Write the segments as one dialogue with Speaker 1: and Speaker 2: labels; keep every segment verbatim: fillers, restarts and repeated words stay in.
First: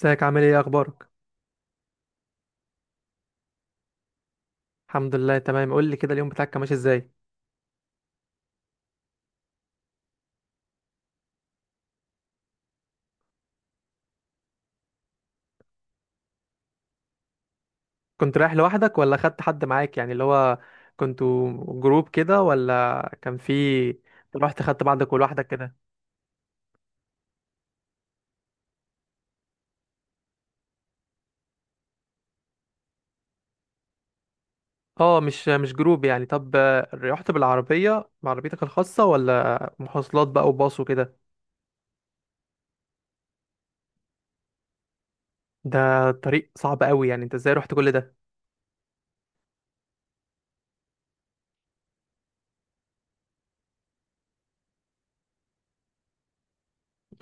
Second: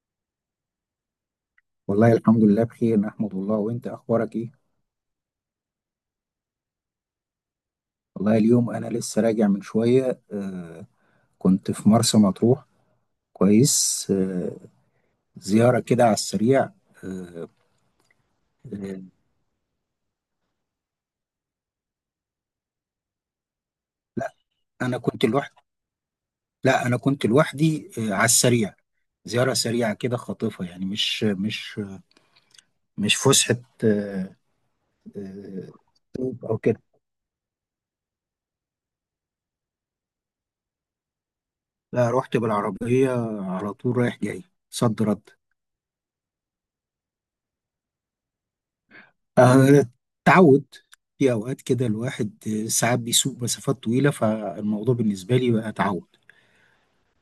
Speaker 1: ازيك؟ عامل ايه؟ إيه اخبارك؟
Speaker 2: والله الحمد لله بخير، نحمد الله. وانت اخبارك ايه؟
Speaker 1: الحمد لله، تمام. قول لي كده، اليوم بتاعك كان ماشي ازاي؟
Speaker 2: والله اليوم انا لسه راجع من شوية. آه. كنت في مرسى مطروح. كويس. آه. زيارة كده على السريع. آه.
Speaker 1: كنت رايح لوحدك
Speaker 2: آه.
Speaker 1: ولا خدت حد معاك؟ يعني اللي هو كنتوا جروب كده ولا كان في؟
Speaker 2: لا،
Speaker 1: رحت خدت
Speaker 2: انا
Speaker 1: بعضك
Speaker 2: كنت
Speaker 1: ولوحدك
Speaker 2: لوحدي.
Speaker 1: كده؟
Speaker 2: لا، انا كنت لوحدي، آه، على السريع. زيارة سريعة كده خاطفة، يعني مش مش مش فسحة. آه.
Speaker 1: اه، مش
Speaker 2: آه،
Speaker 1: مش جروب يعني. طب،
Speaker 2: او كده.
Speaker 1: آه، رحت بالعربية بعربيتك الخاصة، ولا مواصلات بقى وباص وكده؟
Speaker 2: لا، رحت بالعربية على طول، رايح جاي، صد رد.
Speaker 1: ده طريق صعب قوي، يعني انت ازاي رحت كل ده؟
Speaker 2: آه، تعود. في أوقات كده الواحد، آه، ساعات بيسوق مسافات طويلة، فالموضوع بالنسبة لي بقى تعود.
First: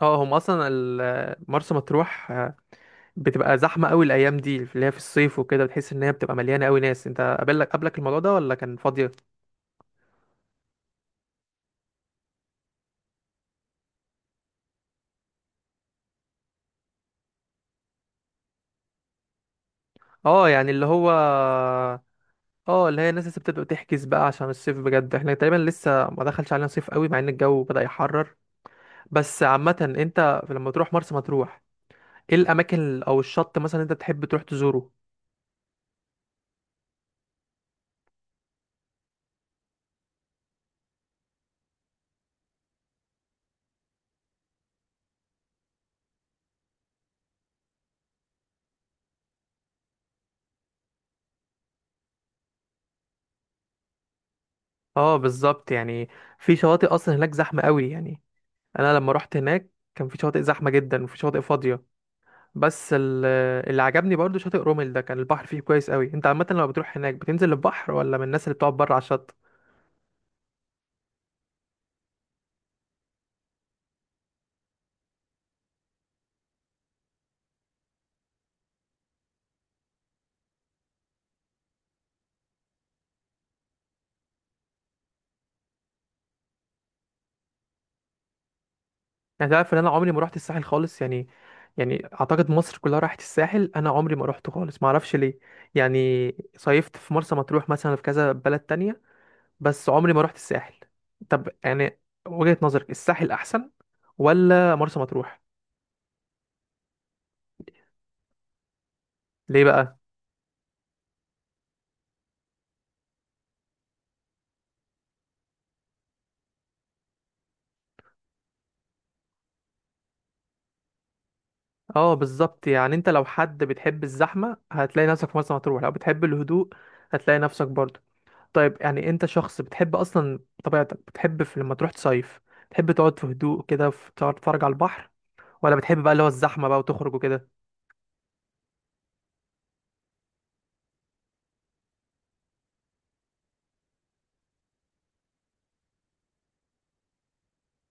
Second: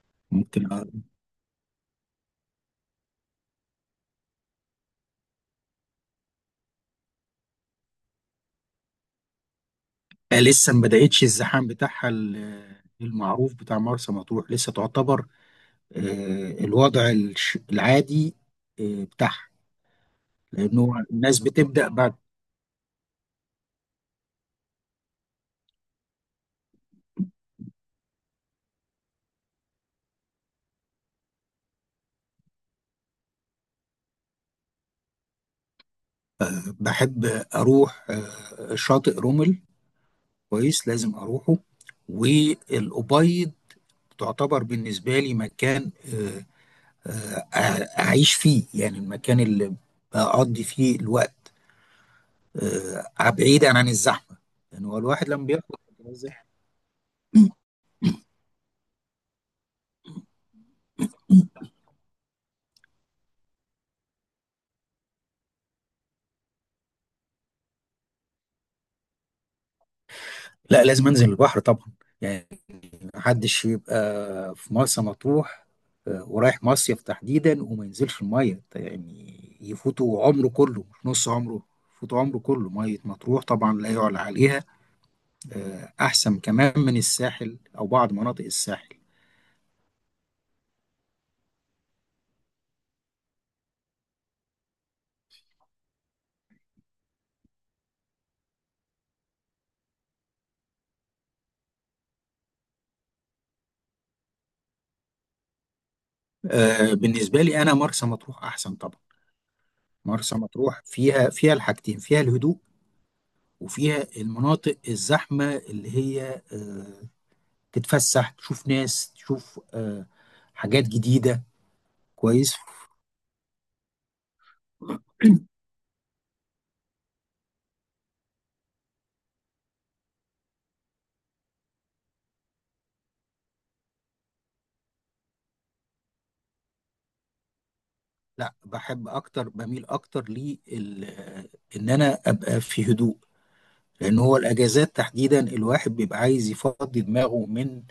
Speaker 1: اه، هم
Speaker 2: ممكن.
Speaker 1: اصلا
Speaker 2: أ- آه،
Speaker 1: ال- مرسى مطروح آه، بتبقى زحمه قوي الايام دي اللي هي في الصيف وكده. بتحس ان هي بتبقى مليانه قوي ناس. انت قابلك قبلك الموضوع ده ولا كان فاضيه؟
Speaker 2: لسه ما بدأتش الزحام بتاعها، ال- آه، المعروف بتاع مرسى مطروح لسه تعتبر آه، الوضع الش- العادي آه، بتاعها.
Speaker 1: اه يعني اللي
Speaker 2: لأنه
Speaker 1: هو.
Speaker 2: الناس بتبدأ بعد.
Speaker 1: اه اللي هي الناس لسه بتبدأ تحجز بقى عشان الصيف. بجد احنا تقريبا لسه ما دخلش علينا صيف قوي مع ان الجو بدأ يحرر. بس عامة انت لما تروح مرسى مطروح، ايه الاماكن ال- او الشط مثلا انت بتحب تروح تزوره؟
Speaker 2: بحب أروح آه، شاطئ رمل. كويس، لازم أروحه. والأبيض تعتبر بالنسبة لي مكان، آه، أع- اعيش فيه، يعني المكان اللي اقضي فيه الوقت، آه، بعيدا عن الزحمه. يعني هو
Speaker 1: اه،
Speaker 2: الواحد لما
Speaker 1: بالظبط.
Speaker 2: بيخرج من
Speaker 1: يعني في
Speaker 2: الزحمة.
Speaker 1: شواطئ اصلا هناك زحمة قوي يعني. انا لما رحت هناك كان في شواطئ زحمة جدا وفي شواطئ فاضية. بس ال- اللي عجبني برضو شاطئ رومل ده، كان البحر فيه كويس قوي. انت عامة لما بتروح هناك بتنزل البحر ولا من الناس اللي بتقعد بره على الشط؟
Speaker 2: لا، لازم انزل البحر طبعا. يعني محدش يبقى في مرسى مطروح آه، ورايح مصيف تحديدا وما ينزلش الميه، يعني يفوتوا عمره كله مش نص عمره، يفوتوا عمره كله. ميه مطروح طبعا لا يعلى عليها، آه، احسن كمان من الساحل او بعض مناطق الساحل.
Speaker 1: يعني تعرف ان انا عمري ما رحت الساحل خالص يعني. يعني اعتقد مصر كلها راحت الساحل، انا عمري ما رحته خالص، ما اعرفش ليه يعني. صيفت في مرسى مطروح مثلا في كذا بلد تانية، بس عمري ما رحت الساحل. طب يعني وجهة نظرك الساحل احسن ولا مرسى مطروح؟
Speaker 2: آه، بالنسبه لي انا مرسى مطروح احسن طبعا.
Speaker 1: ليه بقى؟
Speaker 2: مرسى مطروح فيها فيها الحاجتين، فيها الهدوء، وفيها المناطق الزحمة، اللي هي آه، تتفسح، تشوف ناس، تشوف آه، حاجات جديدة.
Speaker 1: اه
Speaker 2: كويس.
Speaker 1: بالظبط، يعني انت لو حد بتحب الزحمة هتلاقي نفسك في مرسى مطروح، لو بتحب الهدوء هتلاقي نفسك برضه. طيب يعني انت شخص بتحب اصلا، طبيعتك بتحب في لما تروح تصيف تحب تقعد في هدوء كده، في- تقعد تتفرج على البحر، ولا بتحب بقى اللي هو الزحمه بقى وتخرج وكده؟
Speaker 2: لا، بحب اكتر، بميل اكتر لي ال- آه، ان انا ابقى في هدوء. لان هو الاجازات تحديدا الواحد بيبقى عايز يفضي دماغه من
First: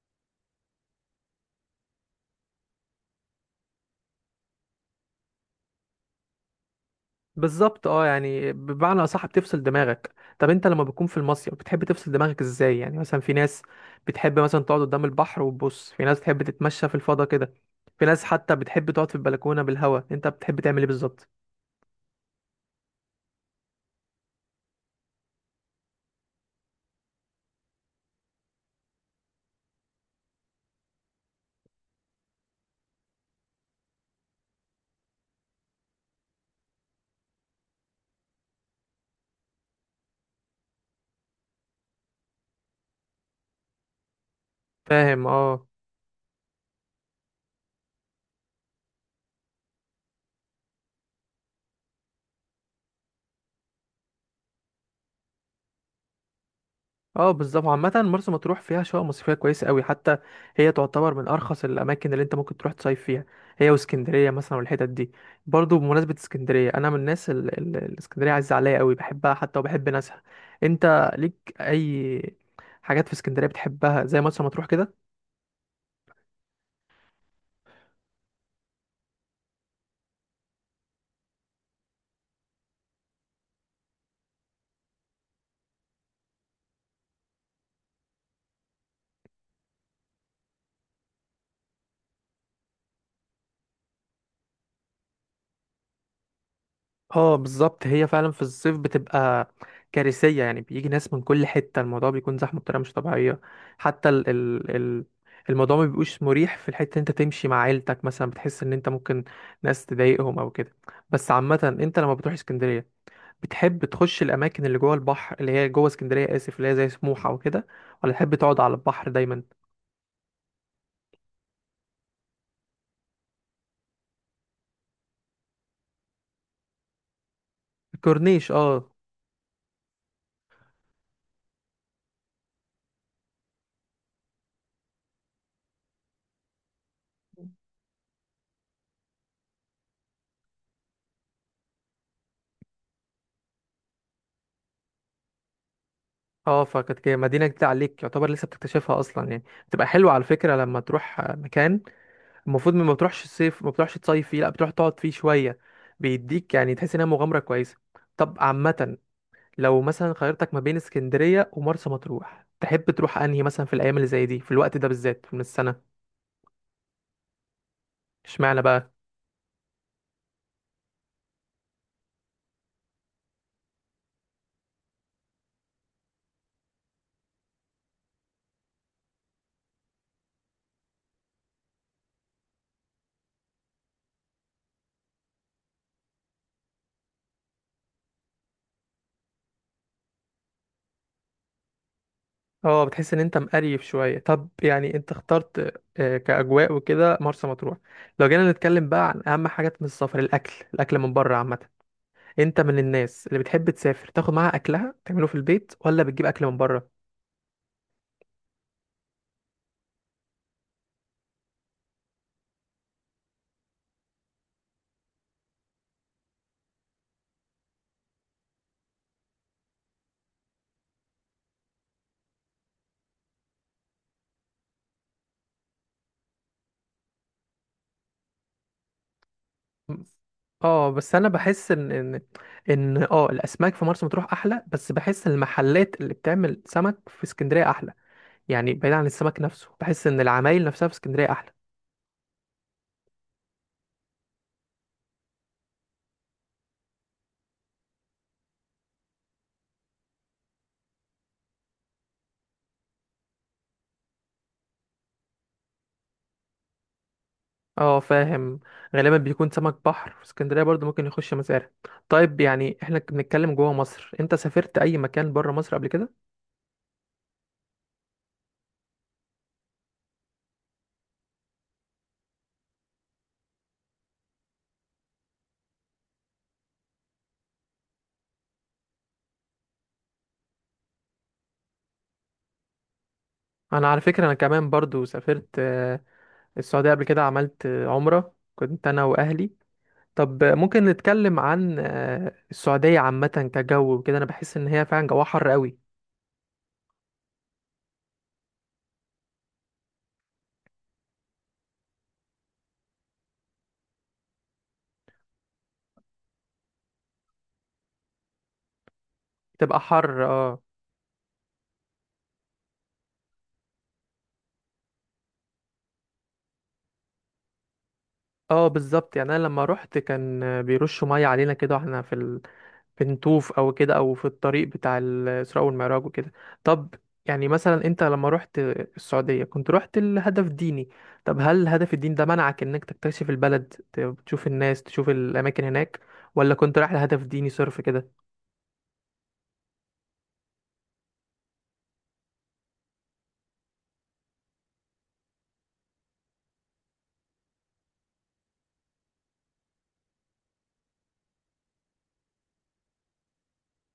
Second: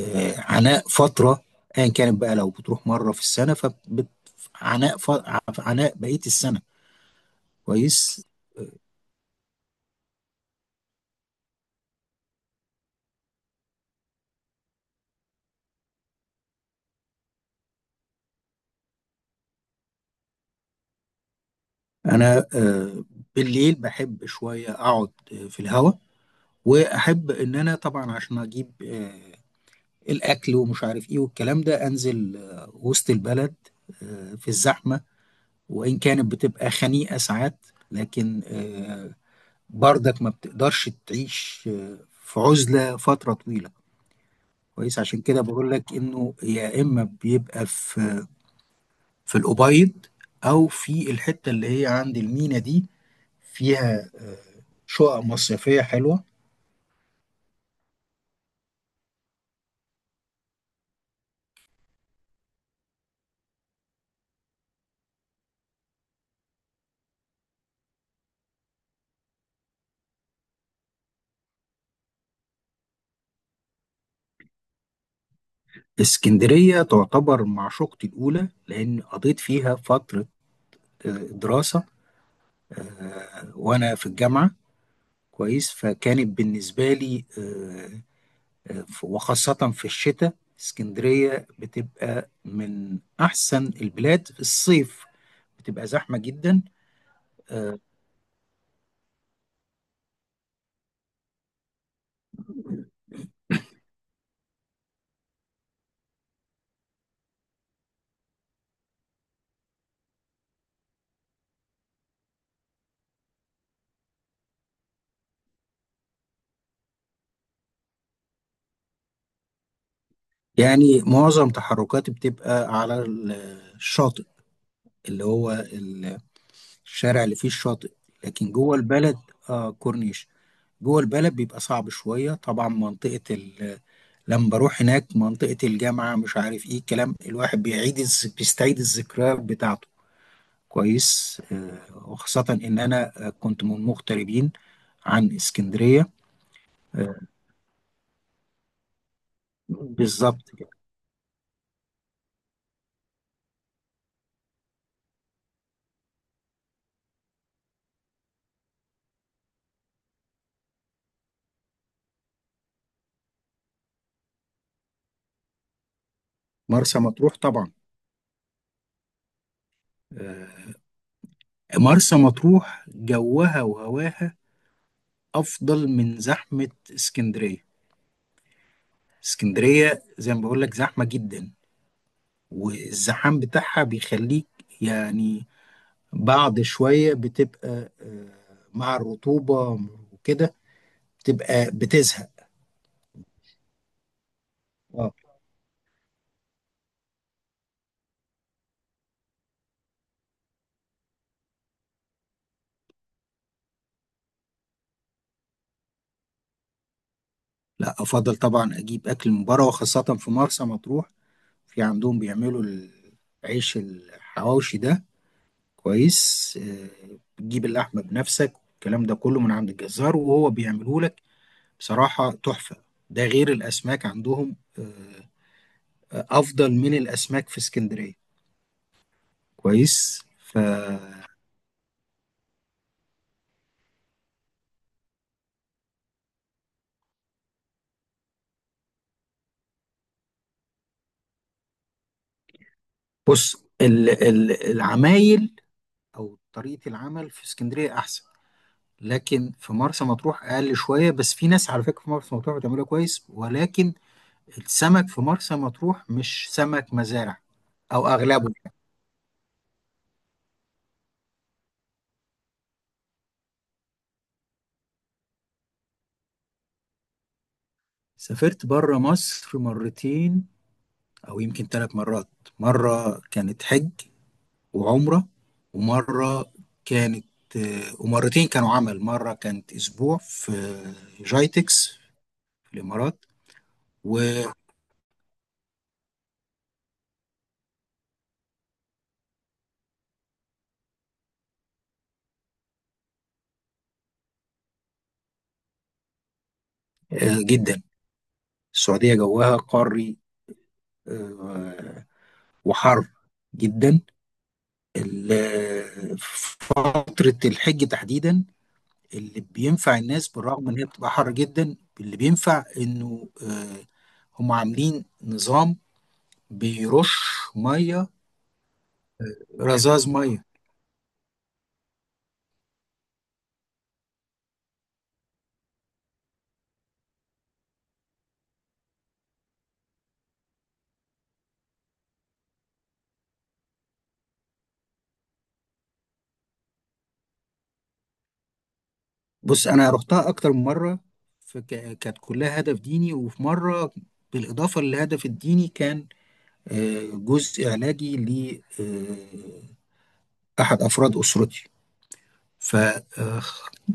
Speaker 2: آه، عناء فترة، ايا كانت بقى. لو بتروح مرة في السنة فعناء، عناء ف- عناء بقية السنة.
Speaker 1: بالظبط اه،
Speaker 2: كويس.
Speaker 1: يعني بمعنى اصح بتفصل دماغك. طب انت لما بتكون في المصيف بتحب تفصل دماغك ازاي؟ يعني مثلا في ناس بتحب مثلا تقعد قدام البحر وتبص، في ناس بتحب تتمشى في الفضاء كده، في ناس حتى بتحب تقعد في البلكونه بالهواء. انت بتحب تعمل ايه بالظبط؟
Speaker 2: انا، آه، بالليل بحب شويه اقعد آه، في الهوا، واحب ان انا طبعا عشان اجيب، آه، الاكل ومش عارف ايه والكلام ده، انزل آه، وسط البلد، آه، في الزحمه. وان كانت بتبقى خنيقه ساعات، لكن آه، برضك ما بتقدرش تعيش آه، في عزله فتره طويله. كويس، عشان
Speaker 1: فاهم
Speaker 2: كده
Speaker 1: اه.
Speaker 2: بقول لك انه يا اما بيبقى في في الأبيض، او في الحته اللي هي عند المينا دي، فيها آه، شقق مصيفية حلوة.
Speaker 1: اه بالظبط، عامة مرسى مطروح فيها شقق مصيفية كويسة قوي حتى، هي تعتبر من أرخص الأماكن اللي أنت ممكن تروح تصيف فيها، هي واسكندرية مثلا والحتت دي. برضو بمناسبة اسكندرية، أنا من الناس ال- ال- الاسكندرية عزيزة عليا قوي، بحبها حتى وبحب ناسها. أنت ليك أي حاجات في اسكندرية بتحبها زي مرسى مطروح كده؟
Speaker 2: اسكندرية تعتبر معشوقتي الأولى، لأن قضيت فيها فترة آه، دراسة آه، وأنا في الجامعة. كويس، فكانت بالنسبة لي آه، آه، ف- وخاصة في الشتاء اسكندرية بتبقى من أحسن البلاد. في الصيف بتبقى زحمة جدا.
Speaker 1: اه بالظبط، هي فعلا في الصيف بتبقى كارثية. يعني بيجي ناس من كل حتة، الموضوع بيكون زحمة بطريقة مش طبيعية. حتى ال ال ال الموضوع ما بيبقوش مريح في الحتة. انت تمشي مع عيلتك مثلا بتحس ان انت ممكن ناس تضايقهم او كده. بس عامة انت لما بتروح اسكندرية بتحب تخش الاماكن اللي جوه البحر اللي هي جوه اسكندرية، اسف، اللي هي زي سموحة وكده، ولا تحب تقعد على البحر دايما؟
Speaker 2: يعني معظم تحركاتي بتبقى على الشاطئ، اللي هو الشارع اللي فيه الشاطئ.
Speaker 1: الكورنيش
Speaker 2: لكن جوه
Speaker 1: اه.
Speaker 2: البلد، آه كورنيش، جوه البلد بيبقى صعب شوية طبعا. منطقة. ال... لما بروح هناك منطقة الجامعة، مش عارف ايه الكلام، الواحد بيعيد الز... بيستعيد الذكريات بتاعته. كويس. آه، وخاصة ان انا آه، كنت من مغتربين عن اسكندرية.
Speaker 1: اه، فكانت كده
Speaker 2: آه،
Speaker 1: مدينة جديدة عليك يعتبر لسه بتكتشفها اصلا. يعني بتبقى حلوة على
Speaker 2: بالظبط
Speaker 1: فكرة
Speaker 2: كده.
Speaker 1: لما تروح مكان المفروض ما بتروحش الصيف، ما بتروحش تصيف فيه لا بتروح تقعد فيه شويه، بيديك يعني تحس انها مغامره كويسه. طب عامه لو مثلا خيرتك ما بين اسكندريه ومرسى مطروح تحب تروح انهي مثلا في الايام اللي زي دي في الوقت ده بالذات من السنه؟
Speaker 2: مرسى مطروح طبعا.
Speaker 1: اشمعنى بقى؟
Speaker 2: آه. مرسى مطروح جوها وهواها افضل من زحمة اسكندرية. اسكندرية زي ما بقول لك زحمة جدا، والزحام بتاعها بيخليك، يعني بعد شوية بتبقى آه، مع الرطوبة وكده، بتبقى بتزهق.
Speaker 1: اه بتحس ان انت مقريف شويه. طب يعني انت
Speaker 2: اه.
Speaker 1: اخترت آه، كاجواء وكده مرسى مطروح. لو جينا نتكلم بقى عن اهم حاجات من السفر، الاكل. الاكل من بره عامه، انت من الناس اللي بتحب تسافر تاخد معاها اكلها تعمله في البيت ولا بتجيب اكل من بره؟
Speaker 2: لا، أفضل طبعا أجيب أكل من بره، وخاصة في مرسى مطروح. في عندهم بيعملوا العيش الحواوشي ده. كويس. آه، بتجيب اللحمة بنفسك، الكلام ده كله، من عند الجزار وهو بيعمله لك، بصراحة تحفة. ده غير الأسماك عندهم، آه، آه، أفضل من الأسماك في اسكندرية. كويس. ف
Speaker 1: اه بس انا بحس ان ان ان اه الاسماك في مرسى مطروح احلى، بس بحس المحلات اللي بتعمل سمك في اسكندريه احلى. يعني بعيد عن السمك نفسه بحس ان العمايل نفسها في اسكندريه احلى.
Speaker 2: بص، ال- ال- العمايل او طريقه العمل في اسكندريه احسن. لكن في مرسى مطروح اقل شويه. بس في ناس على فكره في مرسى مطروح بتعملها كويس، ولكن السمك في مرسى مطروح مش سمك مزارع
Speaker 1: اه
Speaker 2: او اغلبه.
Speaker 1: فاهم. غالبا بيكون سمك بحر، في اسكندريه برضو ممكن يخش مزارع. طيب يعني احنا بنتكلم جوه مصر، انت سافرت اي مكان بره مصر قبل كده؟
Speaker 2: سافرت بره مصر مرتين، او يمكن ثلاث مرات. مره كانت حج وعمره، ومره كانت، آه، ومرتين كانوا عمل. مره كانت اسبوع في جايتكس في الامارات
Speaker 1: انا على فكره انا كمان برضو سافرت آه، السعوديه قبل كده، عملت آه، عمره كنت انا واهلي. طب ممكن نتكلم عن آه، السعودية عامة كجو وكده. أنا بحس إن هي فعلا جواها حر قوي.
Speaker 2: وجده. السعودية جوها قاري، آه، وحر جدا. ال- فترة الحج تحديدا، اللي
Speaker 1: تبقى
Speaker 2: بينفع
Speaker 1: حر
Speaker 2: الناس،
Speaker 1: اه.
Speaker 2: بالرغم ان هي بتبقى حر جدا، اللي بينفع انه آه، هم عاملين نظام بيرش مية.
Speaker 1: اه بالظبط، يعني أنا لما روحت
Speaker 2: رذاذ
Speaker 1: كان
Speaker 2: مية.
Speaker 1: آه، بيرشوا مية علينا كده واحنا في ال... في نطوف أو كده، أو في الطريق بتاع الإسراء والمعراج وكده. طب يعني مثلا أنت لما روحت السعودية كنت روحت لهدف ديني. طب هل هدف الدين ده منعك إنك تكتشف البلد، ت- تشوف الناس تشوف الأماكن هناك، ولا كنت رايح لهدف ديني صرف كده؟
Speaker 2: بص، انا رحتها اكتر من مرة، فك- كانت كلها هدف ديني. وفي مرة بالاضافة للهدف الديني، كان آه، جزء علاجي ل آه، احد افراد اسرتي. ف آه،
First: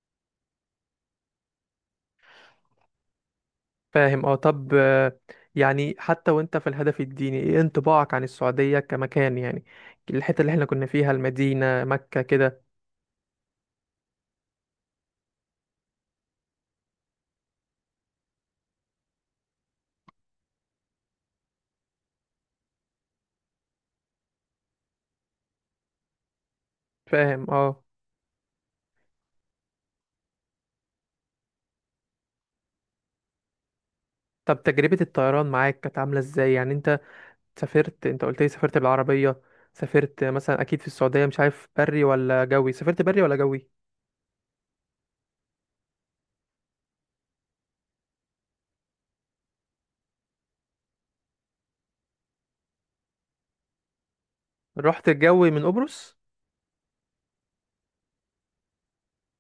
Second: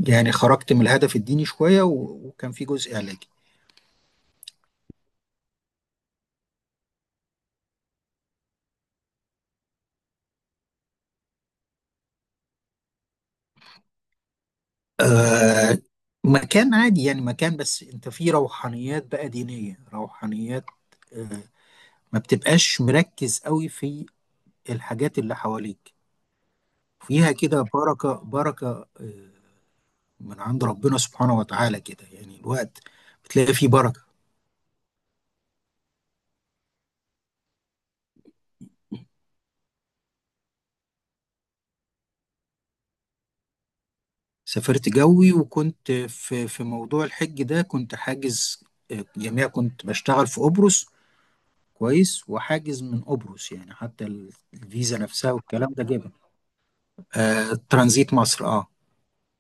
Speaker 2: يعني خرجت من الهدف الديني شوية، و- وكان في جزء علاجي.
Speaker 1: فاهم اه. طب آه، يعني حتى وانت في الهدف الديني ايه انطباعك عن السعودية كمكان يعني الحتة اللي احنا كنا فيها المدينة مكة كده؟
Speaker 2: آه. مكان عادي، يعني مكان، بس انت فيه روحانيات بقى، دينية، روحانيات. آه. ما بتبقاش مركز قوي في الحاجات اللي حواليك. فيها
Speaker 1: فاهم
Speaker 2: كده
Speaker 1: اه.
Speaker 2: بركة بركة، آه، من عند ربنا سبحانه وتعالى، كده يعني الوقت بتلاقي فيه بركة.
Speaker 1: طب تجربة الطيران معاك كانت عاملة ازاي يعني؟ انت سافرت، انت قلت لي سافرت بالعربية، سافرت مثلا اكيد في السعودية مش عارف بري ولا جوي. سافرت بري ولا جوي؟
Speaker 2: سافرت جوي، وكنت في في موضوع الحج ده، كنت حاجز، آه، جميع كنت بشتغل في قبرص. كويس، وحاجز من قبرص، يعني حتى ال- الفيزا
Speaker 1: رحت
Speaker 2: نفسها
Speaker 1: الجوي من
Speaker 2: والكلام ده جابه.
Speaker 1: قبرص.
Speaker 2: آه، ترانزيت مصر. اه.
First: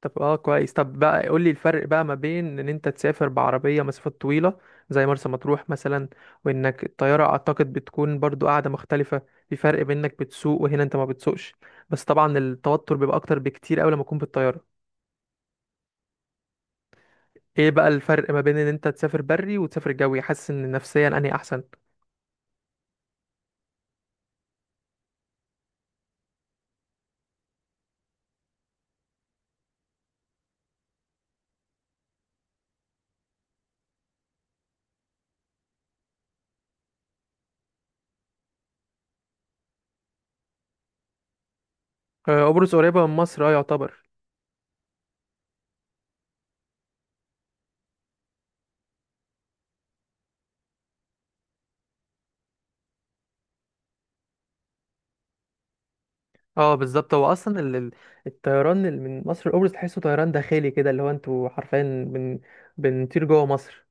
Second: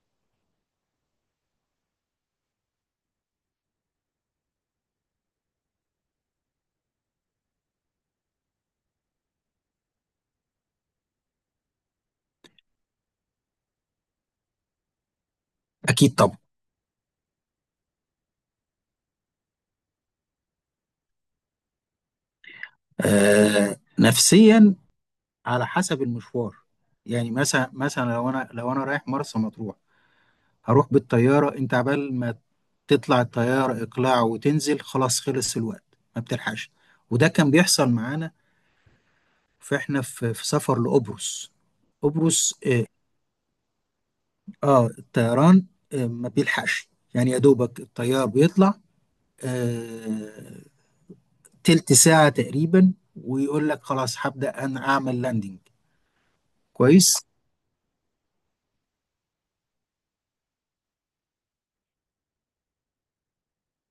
Speaker 1: طب اه كويس. طب بقى قول لي الفرق بقى ما بين ان انت تسافر بعربية مسافات طويلة زي مرسى مطروح مثلا، وانك الطيارة اعتقد بتكون برضو قاعدة مختلفة. في فرق بين انك بتسوق وهنا انت ما بتسوقش. بس طبعا التوتر بيبقى اكتر بكتير اوي لما تكون بالطيارة.
Speaker 2: اكيد طبعا.
Speaker 1: ايه بقى الفرق ما بين ان انت تسافر بري وتسافر جوي، حاسس ان نفسيا انهي احسن؟
Speaker 2: آه، نفسيا على حسب المشوار. يعني مثلا مثلا لو انا لو انا رايح مرسى مطروح، هروح بالطياره. انت عبال ما تطلع الطياره اقلاع وتنزل، خلاص، خلص الوقت، ما بتلحقش. وده كان بيحصل معانا، فاحنا في, في سفر لقبرص.
Speaker 1: آه،
Speaker 2: قبرص.
Speaker 1: قبرص قريبة من مصر اه يعتبر.
Speaker 2: اه، الطيران آه، ما بيلحقش. يعني يا دوبك الطيار بيطلع آه، تلت ساعة تقريبا، ويقول لك خلاص، هبدأ أنا أعمل لاندنج.
Speaker 1: اه بالظبط، هو
Speaker 2: كويس.
Speaker 1: اصلا ال- ال- الطيران اللي من مصر لقبرص تحسه طيران داخلي كده، اللي هو انتوا حرفيا بن... بنطير جوه مصر.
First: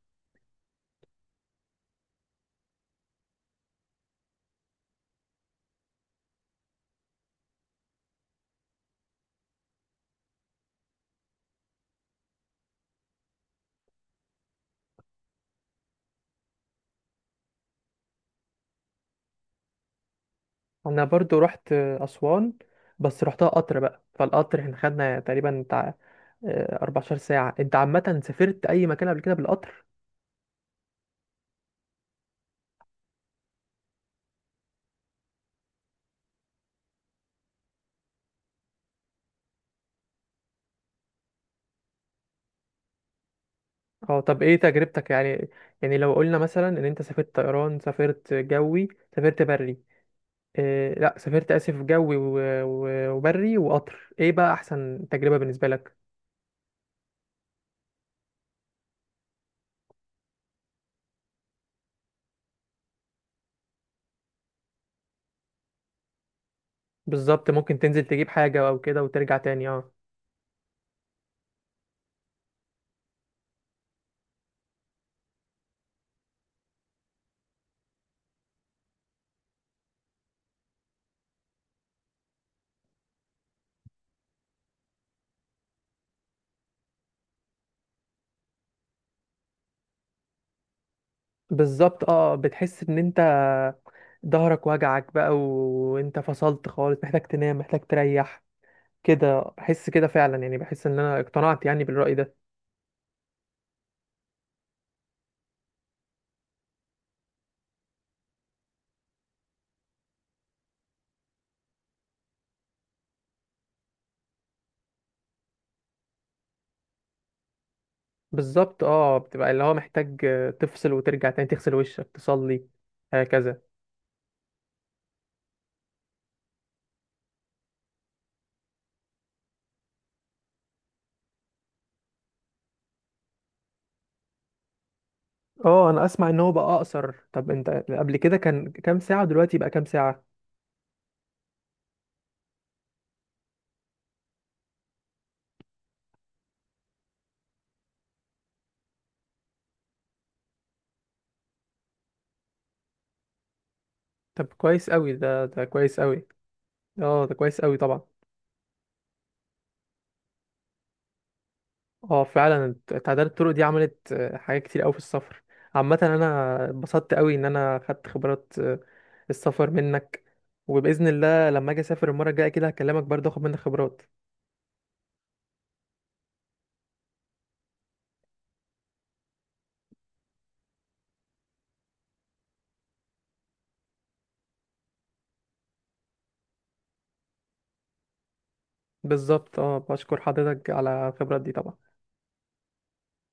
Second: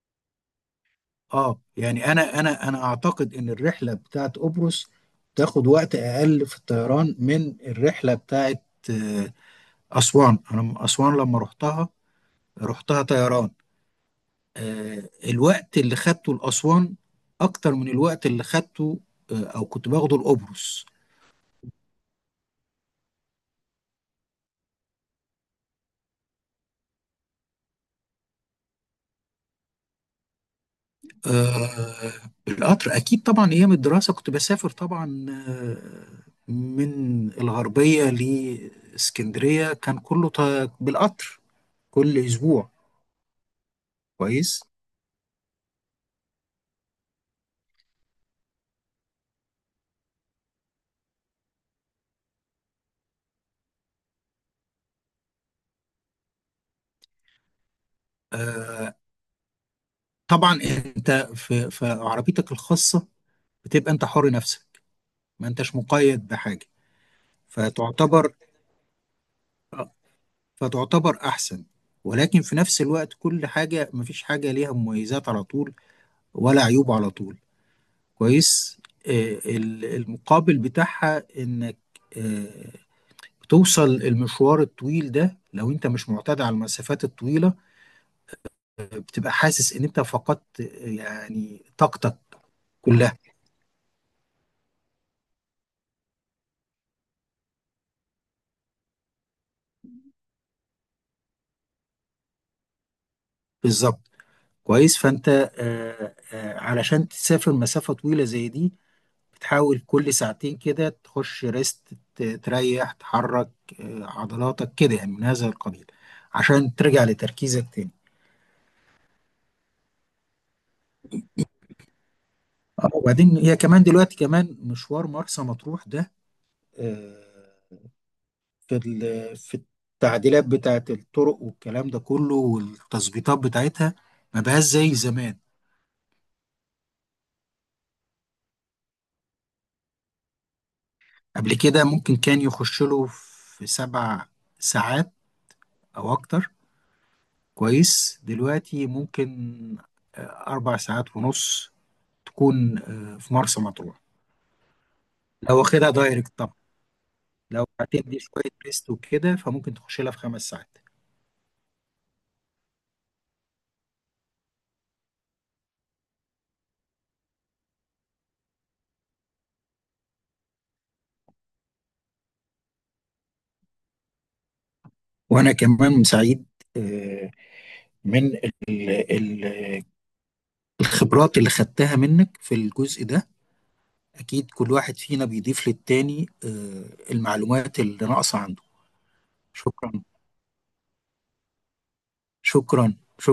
Speaker 2: اه، يعني أنا أنا أنا أعتقد إن الرحلة بتاعت قبرص تاخد وقت أقل في الطيران من الرحلة بتاعت آه، أسوان. أنا من أسوان، لما رحتها رحتها طيران، آه، الوقت اللي خدته لأسوان أكتر من الوقت اللي خدته آه، أو كنت باخده لقبرص.
Speaker 1: انا برضو رحت اسوان، بس رحتها قطر. بقى فالقطر احنا خدنا تقريبا بتاع آه، أربعة عشر ساعه. انت عامه سافرت اي مكان قبل كده بالقطر؟
Speaker 2: آه، القطر أكيد طبعا. أيام الدراسة كنت بسافر طبعا، آه من الغربية لإسكندرية كان كله ط- بالقطر، كل أسبوع.
Speaker 1: اه طب ايه
Speaker 2: كويس.
Speaker 1: تجربتك يعني؟ يعني لو قلنا مثلا ان انت سافرت طيران، سافرت جوي، سافرت بري، إيه لا سافرت اسف جوي و- و- وبري وقطر، ايه بقى احسن تجربه بالنسبه لك؟
Speaker 2: آه طبعا. أنت في, في عربيتك الخاصة بتبقى أنت حر نفسك، ما أنتش مقيد بحاجة.
Speaker 1: بالظبط ممكن تنزل تجيب
Speaker 2: فتعتبر
Speaker 1: حاجه او كده وترجع تاني اه.
Speaker 2: آه، فتعتبر أحسن، ولكن في نفس الوقت كل حاجة، مفيش حاجة ليها مميزات على طول ولا عيوب على طول. كويس. آه، ال- المقابل بتاعها انك، آه، بتوصل المشوار الطويل ده، لو انت مش معتاد على المسافات الطويلة بتبقى حاسس ان انت فقدت آه، يعني
Speaker 1: بالظبط
Speaker 2: طاقتك
Speaker 1: اه، بتحس ان
Speaker 2: كلها.
Speaker 1: انت ظهرك وجعك بقى و- وانت فصلت خالص، محتاج تنام محتاج تريح كده. احس كده فعلا يعني. بحس ان انا اقتنعت يعني بالرأي ده.
Speaker 2: بالظبط. كويس، فانت آه، آه، علشان تسافر مسافة طويلة زي دي، بتحاول كل ساعتين كده تخش ريست، ت- تريح، تحرك آه، عضلاتك كده، يعني من هذا القبيل، عشان ترجع لتركيزك تاني.
Speaker 1: بالظبط اه، بتبقى اللي هو محتاج آه، تفصل وترجع تاني تغسل وشك تصلي.
Speaker 2: اه، وبعدين هي
Speaker 1: هكذا.
Speaker 2: كمان دلوقتي، كمان مشوار مرسى مطروح ده، آه، في ال- في التعديلات بتاعت الطرق والكلام ده كله، والتظبيطات بتاعتها ما بقاش زي زمان.
Speaker 1: اه انا اسمع ان هو بقى اقصر. طب انت قبل كده كان كام ساعة، دلوقتي بقى كام ساعة؟
Speaker 2: قبل كده ممكن كان يخش له في سبع ساعات او اكتر. كويس. دلوقتي ممكن آه، اربع ساعات ونص تكون آه، في مرسى مطروح،
Speaker 1: طب كويس قوي، ده
Speaker 2: لو
Speaker 1: ده
Speaker 2: واخدها
Speaker 1: كويس قوي.
Speaker 2: دايركت طبعا.
Speaker 1: اه ده كويس
Speaker 2: لو
Speaker 1: قوي طبعا.
Speaker 2: هتدي شوية ريست وكده، فممكن تخش لها في خمس ساعات.
Speaker 1: اه فعلا. تعداد الطرق دي عملت آه، حاجات كتير قوي في السفر. عامة انا اتبسطت قوي ان انا خدت خبرات آه، السفر منك. وبإذن الله لما اجي اسافر المرة الجاية كده هكلمك برضه اخد منك خبرات.
Speaker 2: وانا كمان سعيد آه، من ال- ال- الخبرات اللي خدتها منك في الجزء ده. أكيد كل واحد فينا بيضيف للتاني آه، المعلومات اللي ناقصة عنده.
Speaker 1: بالظبط اه
Speaker 2: شكرا،
Speaker 1: بشكر حضرتك على الخبرات دي طبعا.
Speaker 2: شكرا، شكرا.